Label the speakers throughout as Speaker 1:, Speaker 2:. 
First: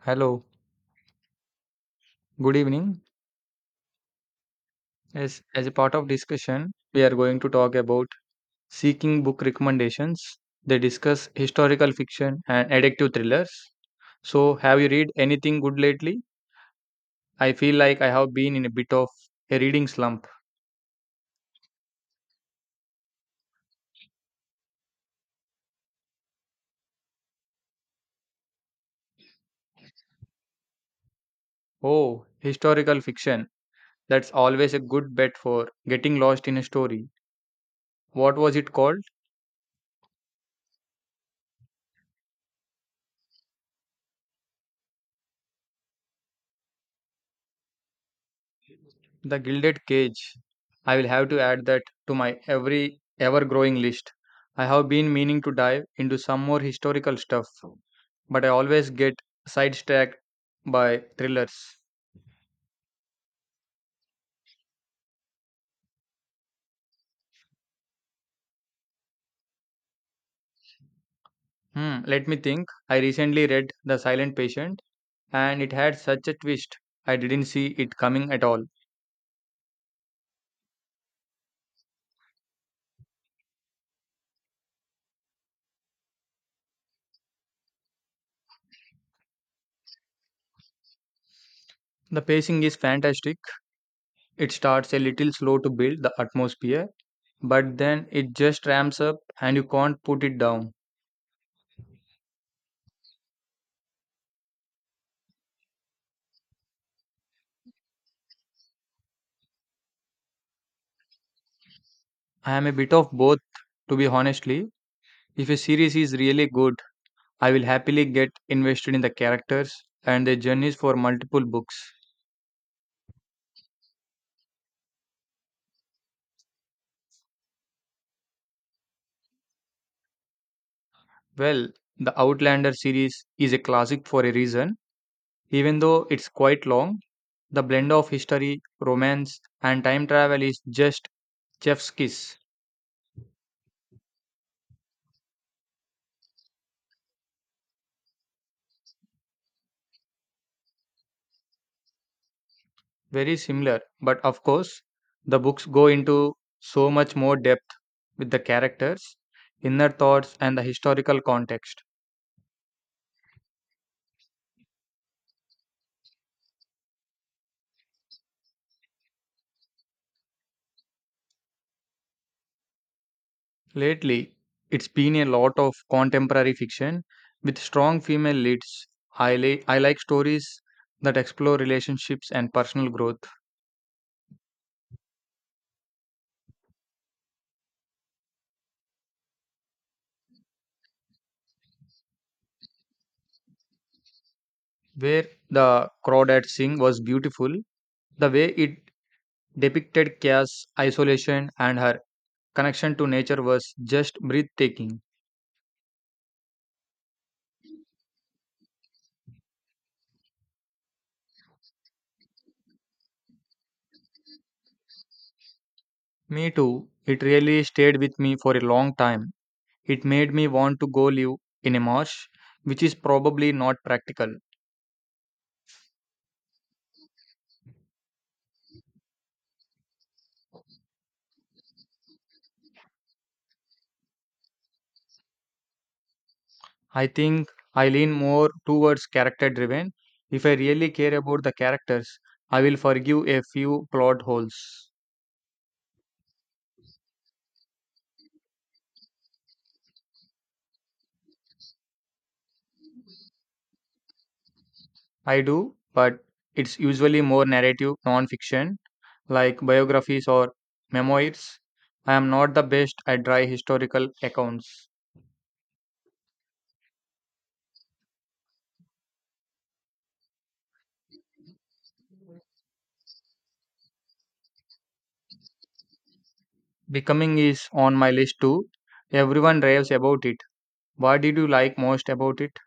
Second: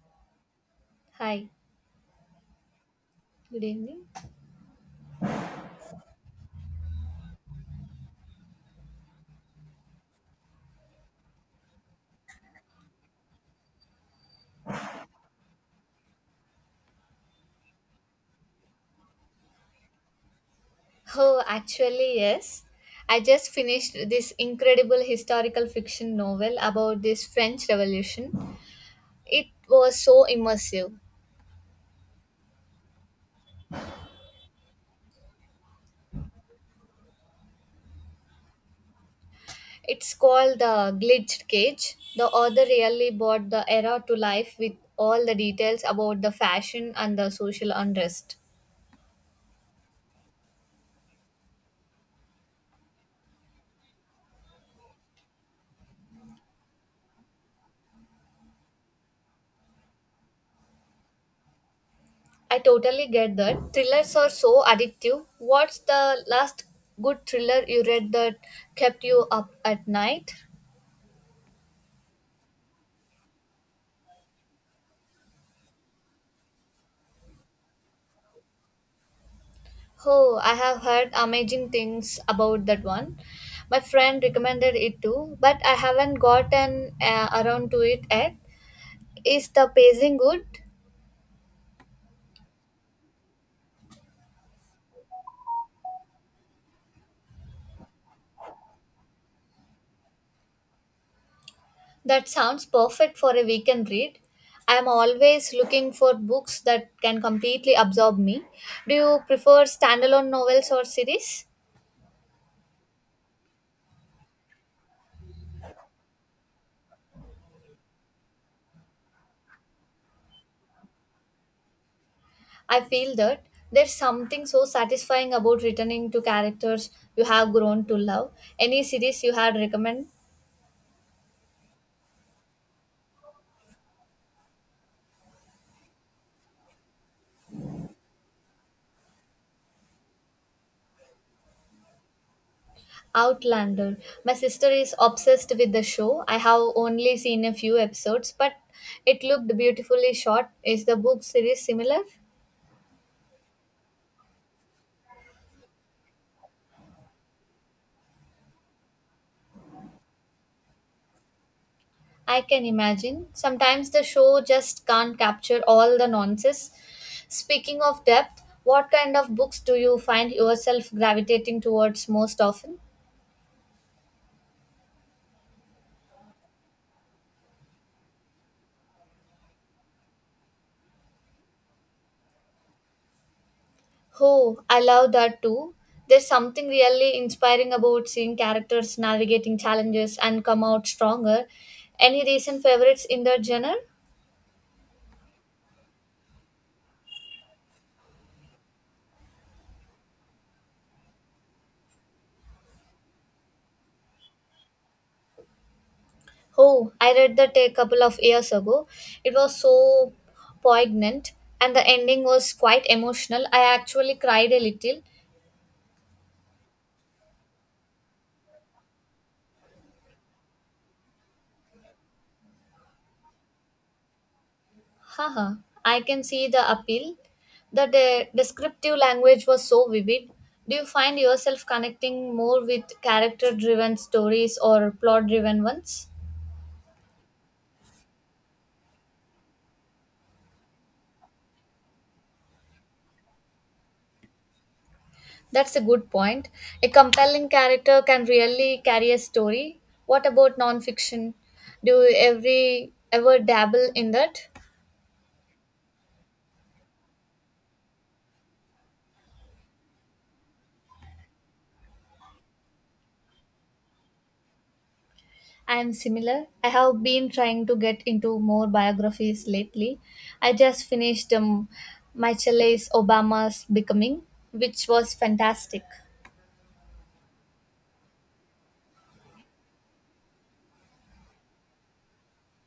Speaker 1: Hello,
Speaker 2: Hi,
Speaker 1: good evening.
Speaker 2: good evening.
Speaker 1: As a part of discussion, we are going to talk about seeking book recommendations. They discuss historical fiction and addictive thrillers. So, have you read anything good lately? I feel like I have been in a bit of a reading slump.
Speaker 2: Oh, actually, yes. I just finished this incredible historical fiction novel about this French Revolution. It was so immersive.
Speaker 1: Oh, historical fiction. That's always a good bet for getting lost in a story. What was it called?
Speaker 2: It's called The Glitched Cage. The author really brought the era to life with all the details about the fashion and the social unrest.
Speaker 1: The Gilded Cage. I will have to add that to my ever growing list. I have been meaning to dive into some more historical stuff, but I always get sidetracked by thrillers.
Speaker 2: I totally get that. Thrillers are so addictive. What's the last good thriller you read that kept you up at night?
Speaker 1: Let me think. I recently read The Silent Patient, and it had such a twist. I didn't see it coming at all.
Speaker 2: Oh, I have heard amazing things about that one. My friend recommended it too, but I haven't gotten around to it yet. Is the pacing good?
Speaker 1: The pacing is fantastic. It starts a little slow to build the atmosphere, but then it just ramps up and you can't put it down.
Speaker 2: That sounds perfect for a weekend read. I am always looking for books that can completely absorb me. Do you prefer standalone novels or series?
Speaker 1: I am a bit of both, to be honest. If a series is really good, I will happily get invested in the characters and their journeys for multiple books.
Speaker 2: I feel that there's something so satisfying about returning to characters you have grown to love. Any series you had recommend?
Speaker 1: Well, the Outlander series is a classic for a reason. Even though it's quite long, the blend of history, romance, and time travel is just chef's kiss.
Speaker 2: Outlander. My sister is obsessed with the show. I have only seen a few episodes, but it looked beautifully shot. Is the book series similar?
Speaker 1: Very similar, but of course, the books go into so much more depth with the characters, inner thoughts, and the historical context.
Speaker 2: I can imagine. Sometimes the show just can't capture all the nonsense. Speaking of depth, what kind of books do you find yourself gravitating towards most often?
Speaker 1: Lately, it's been a lot of contemporary fiction with strong female leads. I like stories that explore relationships and personal growth.
Speaker 2: Oh, I love that too. There's something really inspiring about seeing characters navigating challenges and come out stronger. Any recent favorites in that genre?
Speaker 1: Where the Crawdad Sing was beautiful. The way it depicted chaos, isolation, and her connection to nature was just breathtaking.
Speaker 2: Oh, I read that a couple of years ago. It was so poignant and the ending was quite emotional. I actually cried a little.
Speaker 1: Me too, it really stayed with me for a long time. It made me want to go live in a marsh, which is probably not practical.
Speaker 2: Haha, I can see the appeal. The descriptive language was so vivid. Do you find yourself connecting more with character driven stories or plot driven ones?
Speaker 1: I think I lean more towards character driven. If I really care about the characters, I will forgive a few plot holes.
Speaker 2: That's a good point. A compelling character can really carry a story. What about nonfiction? Do you every ever dabble in that?
Speaker 1: I do, but it's usually more narrative non fiction, like biographies or memoirs. I am not the best at dry historical accounts.
Speaker 2: I am similar. I have been trying to get into more biographies lately. I just finished Michelle Obama's Becoming, which was fantastic.
Speaker 1: Becoming is on my list too. Everyone raves about it. What did you like most about it?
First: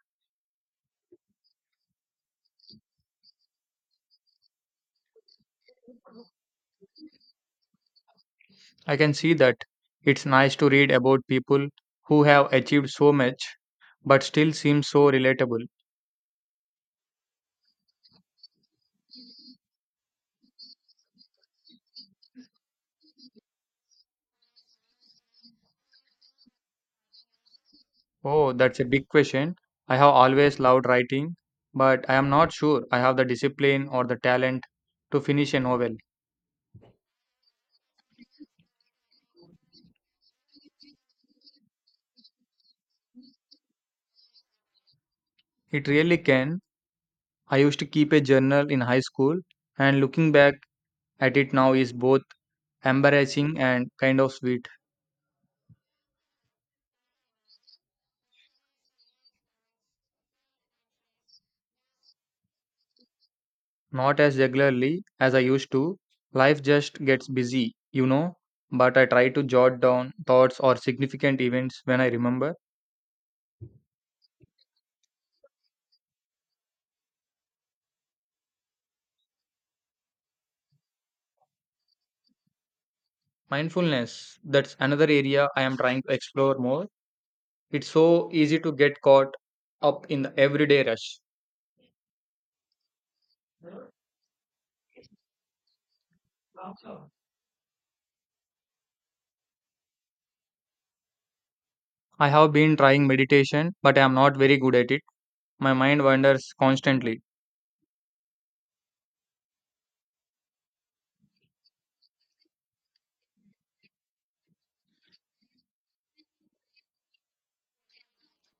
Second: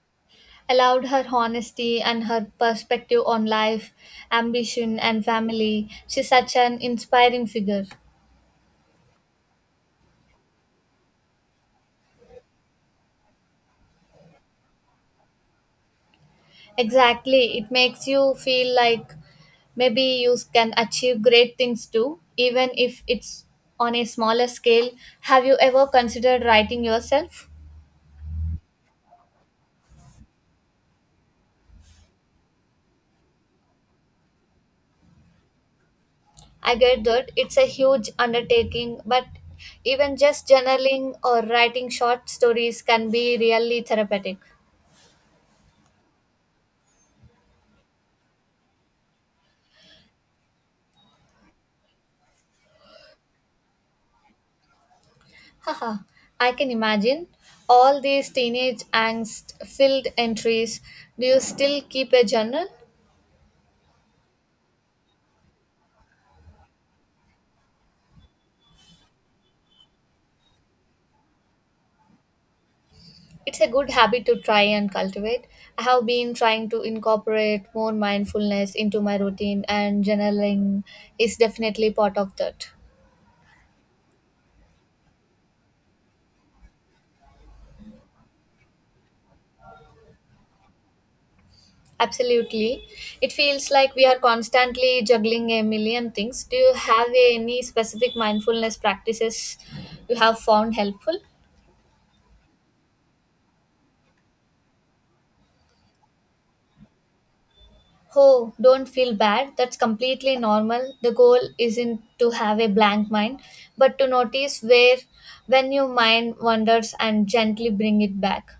Speaker 2: I loved her honesty and her perspective on life, ambition, and family. She's such an inspiring figure.
Speaker 1: I can see that. It's nice to read about people who have achieved so much but still seem so relatable.
Speaker 2: Exactly. It makes you feel like maybe you can achieve great things too, even if it's on a smaller scale. Have you ever considered writing yourself?
Speaker 1: Oh, that's a big question. I have always loved writing, but I am not sure I have the discipline or the talent to finish a novel.
Speaker 2: I get that it's a huge undertaking, but even just journaling or writing short stories can be really therapeutic.
Speaker 1: It really can. I used to keep a journal in high school, and looking back at it now is both embarrassing and kind of sweet.
Speaker 2: Haha, I can imagine all these teenage angst filled entries. Do you still keep a journal?
Speaker 1: Not as regularly as I used to. Life just gets busy, But I try to jot down thoughts or significant events when I remember.
Speaker 2: It's a good habit to try and cultivate. I have been trying to incorporate more mindfulness into my routine, and journaling is definitely part of that.
Speaker 1: Mindfulness, that's another area I am trying to explore more. It's so easy to get caught up in the everyday rush.
Speaker 2: Absolutely. It feels like we are constantly juggling a million things. Do you have any specific mindfulness practices you have found helpful?
Speaker 1: I have been trying meditation, but I am not very good at it. My mind wanders constantly.
Speaker 2: Oh, don't feel bad. That's completely normal. The goal isn't to have a blank mind, but to notice where when your mind wanders and gently bring it back.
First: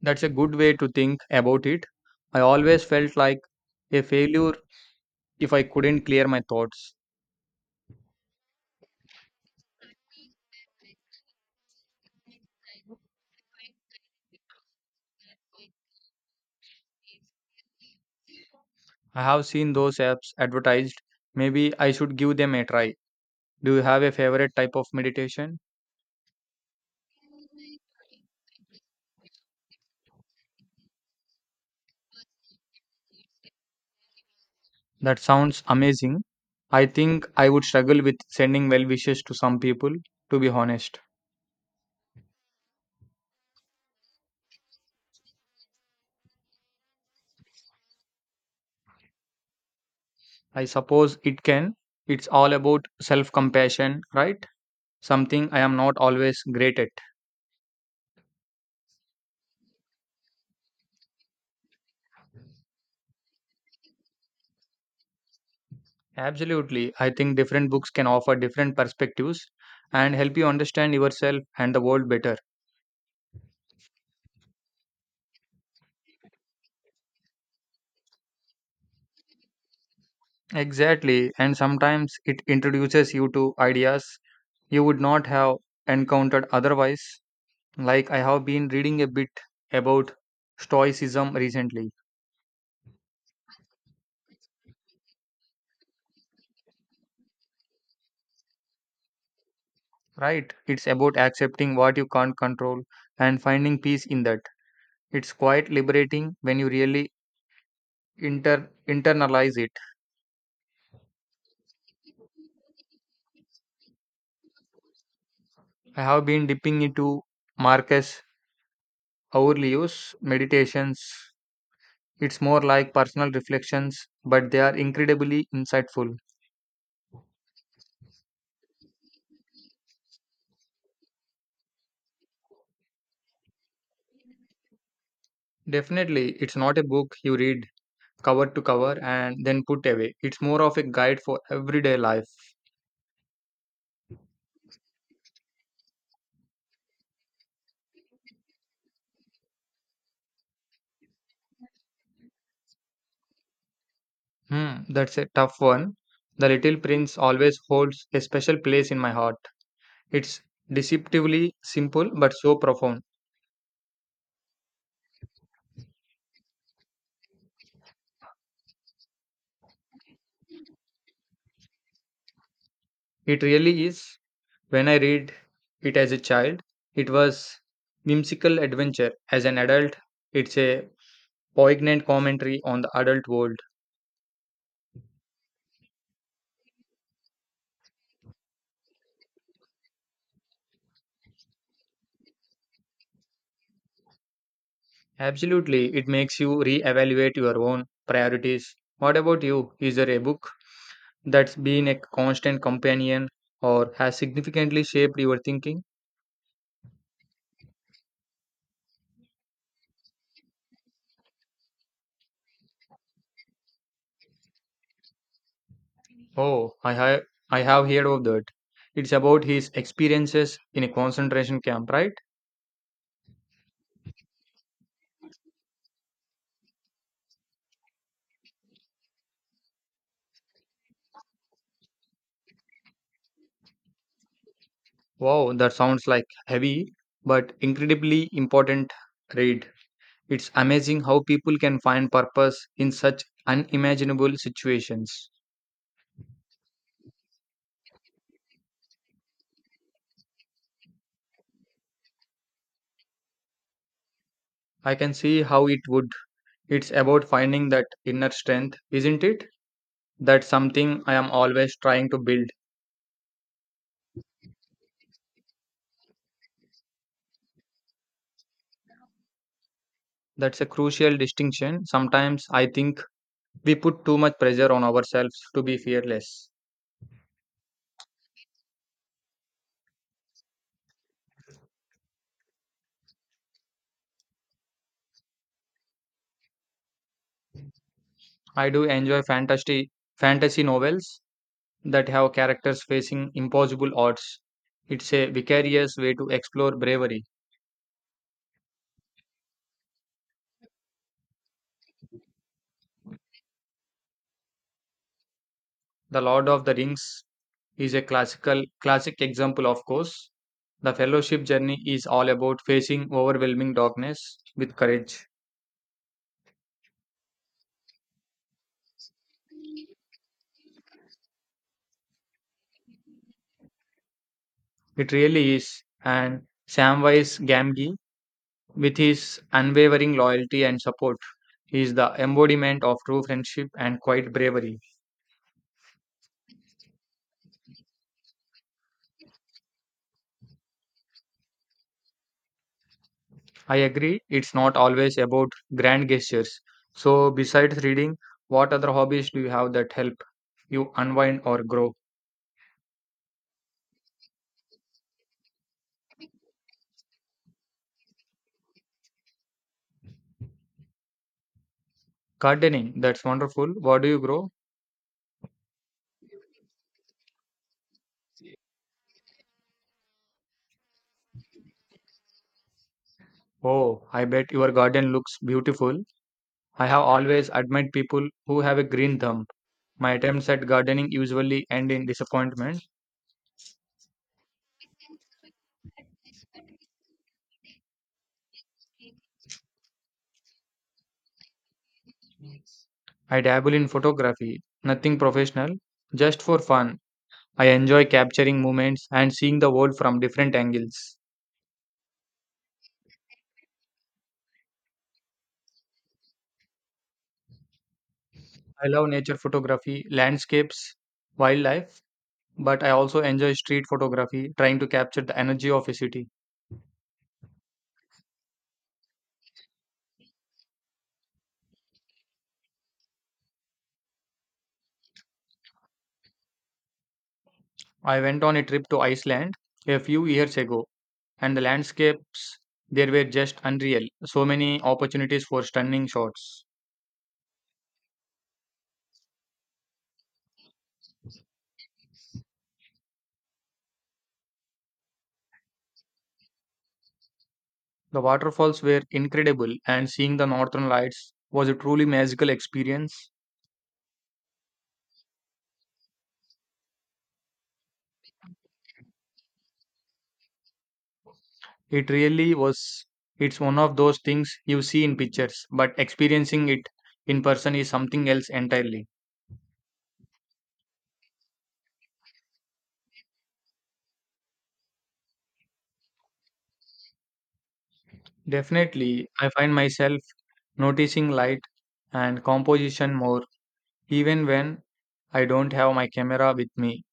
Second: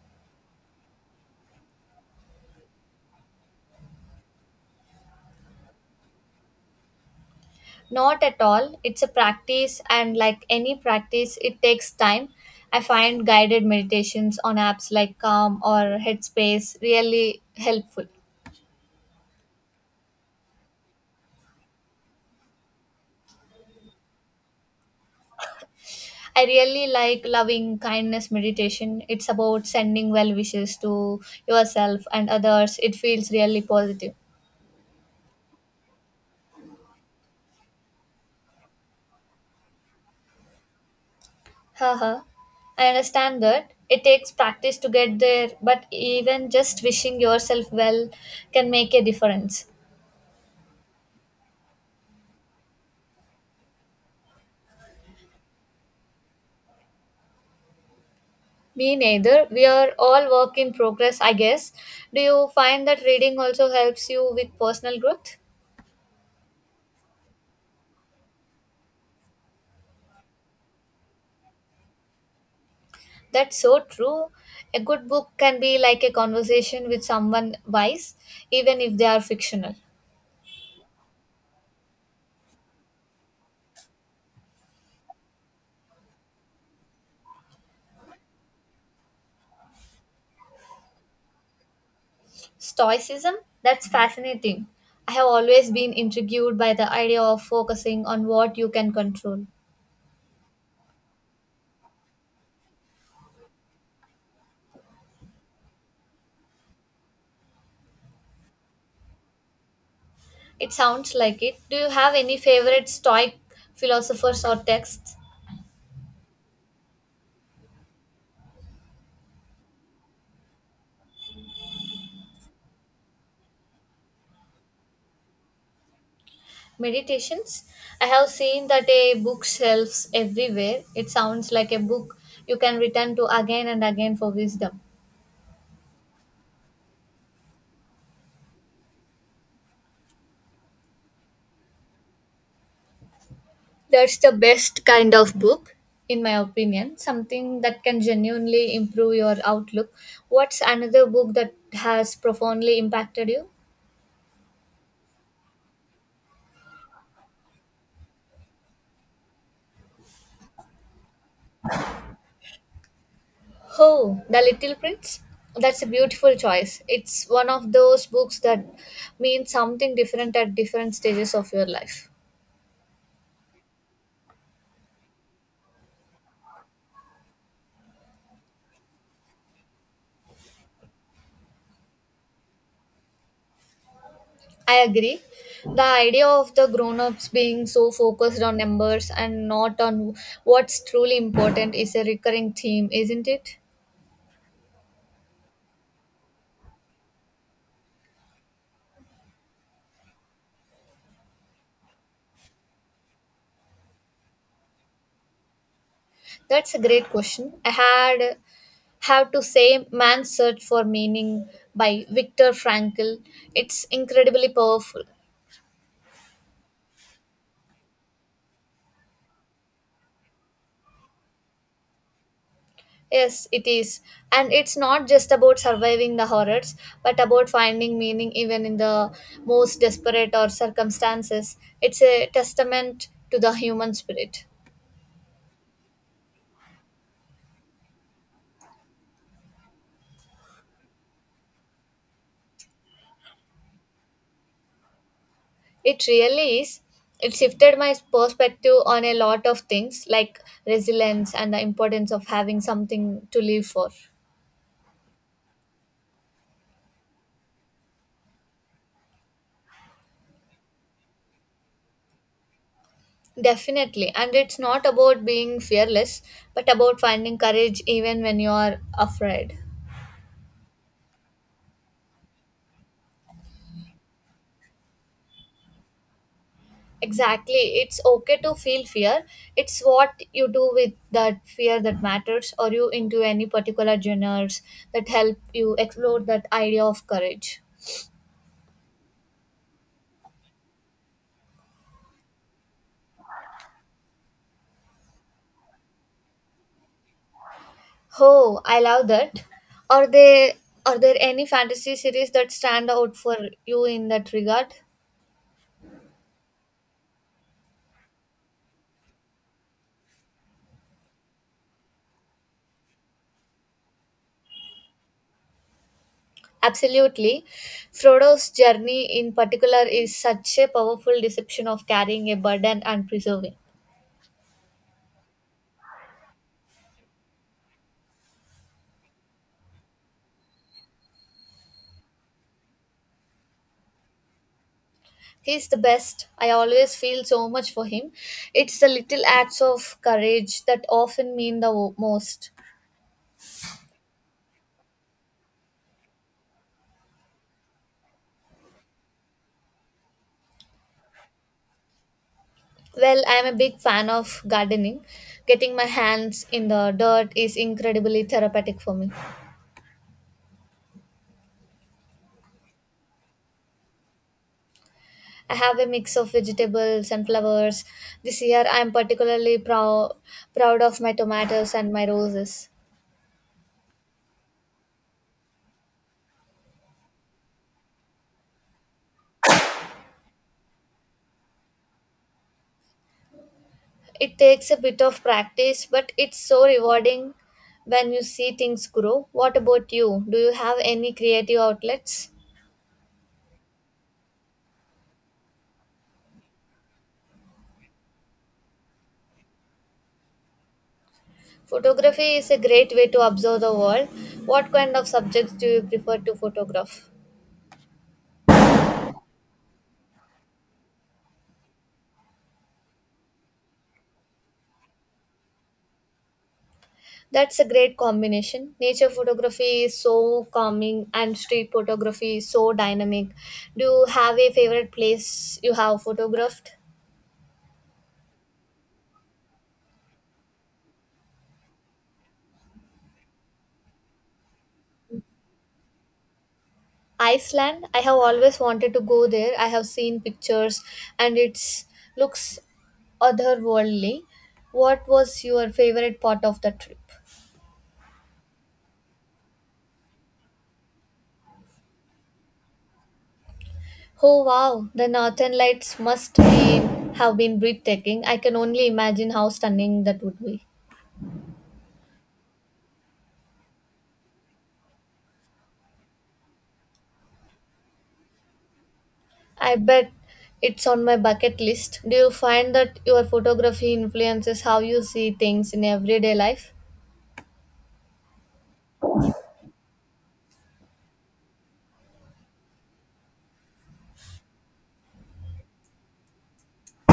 Speaker 1: That's a good way to think about it. I always felt like a failure if I couldn't clear my thoughts.
Speaker 2: Not at all. It's a practice, and like any practice, it takes time. I find guided meditations on apps like Calm or Headspace really helpful.
Speaker 1: I have seen those apps advertised. Maybe I should give them a try. Do you have a favorite type of meditation?
Speaker 2: I really like loving kindness meditation. It's about sending well wishes to yourself and others. It feels really positive.
Speaker 1: That sounds amazing. I think I would struggle with sending well wishes to some people, to be honest.
Speaker 2: Haha. I understand that. It takes practice to get there, but even just wishing yourself well can make a difference.
Speaker 1: I suppose it can. It's all about self compassion, right? Something I am not always great at.
Speaker 2: Me neither. We are all work in progress, I guess. Do you find that reading also helps you with personal growth?
Speaker 1: Absolutely. I think different books can offer different perspectives and help you understand yourself and the world better.
Speaker 2: That's so true. A good book can be like a conversation with someone wise, even if they are fictional.
Speaker 1: Exactly. And sometimes it introduces you to ideas you would not have encountered otherwise. Like I have been reading a bit about Stoicism recently,
Speaker 2: Stoicism? That's fascinating. I have always been intrigued by the idea of focusing on what you can control.
Speaker 1: right? It's about accepting what you can't control and finding peace in that. It's quite liberating when you really internalize it.
Speaker 2: It sounds like it. Do you have any favorite Stoic philosophers or texts?
Speaker 1: I have been dipping into Marcus Aurelius' meditations. It's more like personal reflections, but they are incredibly insightful.
Speaker 2: Meditations. I have seen that a bookshelves everywhere. It sounds like a book you can return to again and again for wisdom.
Speaker 1: Definitely, it's not a book you read cover to cover and then put away. It's more of a guide for everyday life.
Speaker 2: That's the best kind of book, in my opinion, something that can genuinely improve your outlook. What's another book that has profoundly impacted you?
Speaker 1: That's a tough one. The Little Prince always holds a special place in my heart. It's deceptively simple but so profound.
Speaker 2: Oh, The Little Prince. That's a beautiful choice. It's one of those books that means something different at different stages of your life.
Speaker 1: It really is. When I read it as a child, it was whimsical adventure. As an adult, it's a poignant commentary on the adult world.
Speaker 2: I agree. The idea of the grown ups being so focused on numbers and not on what's truly important is a recurring theme, isn't it?
Speaker 1: Absolutely, it makes you reevaluate your own priorities. What about you? Is there a book that's been a constant companion or has significantly shaped your thinking?
Speaker 2: That's a great question. I had have to say Man's Search for Meaning by Viktor Frankl. It's incredibly powerful.
Speaker 1: Oh, I have heard of that. It's about his experiences in a concentration camp, right?
Speaker 2: Yes, it is. And it's not just about surviving the horrors, but about finding meaning even in the most desperate or circumstances. It's a testament to the human spirit.
Speaker 1: Wow, that sounds like heavy but incredibly important read. It's amazing how people can find purpose in such unimaginable situations.
Speaker 2: It really is. It shifted my perspective on a lot of things like resilience and the importance of having something to live for.
Speaker 1: I can see how it would. It's about finding that inner strength, isn't it? That's something I am always trying to build.
Speaker 2: Definitely. And it's not about being fearless, but about finding courage even when you are afraid.
Speaker 1: That's a crucial distinction. Sometimes I think we put too much pressure on ourselves to be fearless.
Speaker 2: Exactly. It's okay to feel fear. It's what you do with that fear that matters. Or you into any particular genres that help you explore that idea of courage.
Speaker 1: I do enjoy fantasy novels that have characters facing impossible odds. It's a vicarious way to explore bravery.
Speaker 2: Oh, I love that. Are they are there any fantasy series that stand out for you in that regard?
Speaker 1: The Lord of the Rings is a classic example, of course. The fellowship journey is all about facing overwhelming darkness with courage.
Speaker 2: Absolutely. Frodo's journey in particular is such a powerful deception of carrying a burden and preserving.
Speaker 1: It really is. And Samwise Gamgee, with his unwavering loyalty and support, he is the embodiment of true friendship and quiet bravery.
Speaker 2: He's the best. I always feel so much for him. It's the little acts of courage that often mean the most.
Speaker 1: I agree, it's not always about grand gestures. So, besides reading, what other hobbies do you have that help you unwind or grow?
Speaker 2: Well, I am a big fan of gardening. Getting my hands in the dirt is incredibly therapeutic for me.
Speaker 1: Gardening, that's wonderful. What do you grow?
Speaker 2: I have a mix of vegetables and flowers. This year I am particularly proud of my tomatoes and my roses.
Speaker 1: Oh, I bet your garden looks beautiful. I have always admired people who have a green thumb. My attempts at gardening usually end in disappointment.
Speaker 2: It takes a bit of practice, but it's so rewarding when you see things grow. What about you? Do you have any creative outlets?
Speaker 1: I dabble in photography, nothing professional, just for fun. I enjoy capturing moments and seeing the world from different angles.
Speaker 2: Photography is a great way to observe the world. What kind of subjects do you prefer to photograph?
Speaker 1: I love nature photography, landscapes, wildlife, but I also enjoy street photography, trying to capture the energy of a city.
Speaker 2: That's a great combination. Nature photography is so calming and street photography is so dynamic. Do you have a favorite place you have photographed?
Speaker 1: I went on a trip to Iceland a few years ago, and the landscapes there were just unreal. So many opportunities for stunning shots.
Speaker 2: Iceland. I have always wanted to go there. I have seen pictures and it looks otherworldly. What was your favorite part of the trip?
Speaker 1: The waterfalls were incredible, and seeing the northern lights was a truly magical experience.
Speaker 2: Oh wow, the northern lights must be have been breathtaking. I can only imagine how stunning that would be.
Speaker 1: It really was. It's one of those things you see in pictures, but experiencing it in person is something else entirely.
Speaker 2: I bet it's on my bucket list. Do you find that your photography influences how you see things in everyday life?
Speaker 1: Definitely, I find myself noticing light and composition more, even when I don't have my camera with me.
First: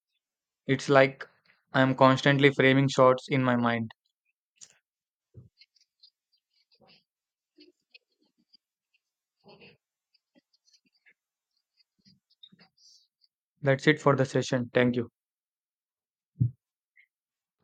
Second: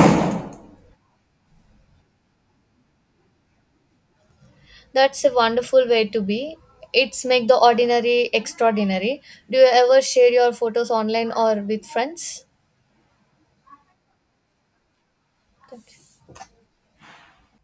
Speaker 1: It's like I'm constantly framing shots in my mind.
Speaker 2: That's a wonderful way to be. It's make the ordinary extraordinary. Do you ever share your photos online or with friends?
Speaker 1: That's it for the session. Thank you.
Speaker 2: Okay.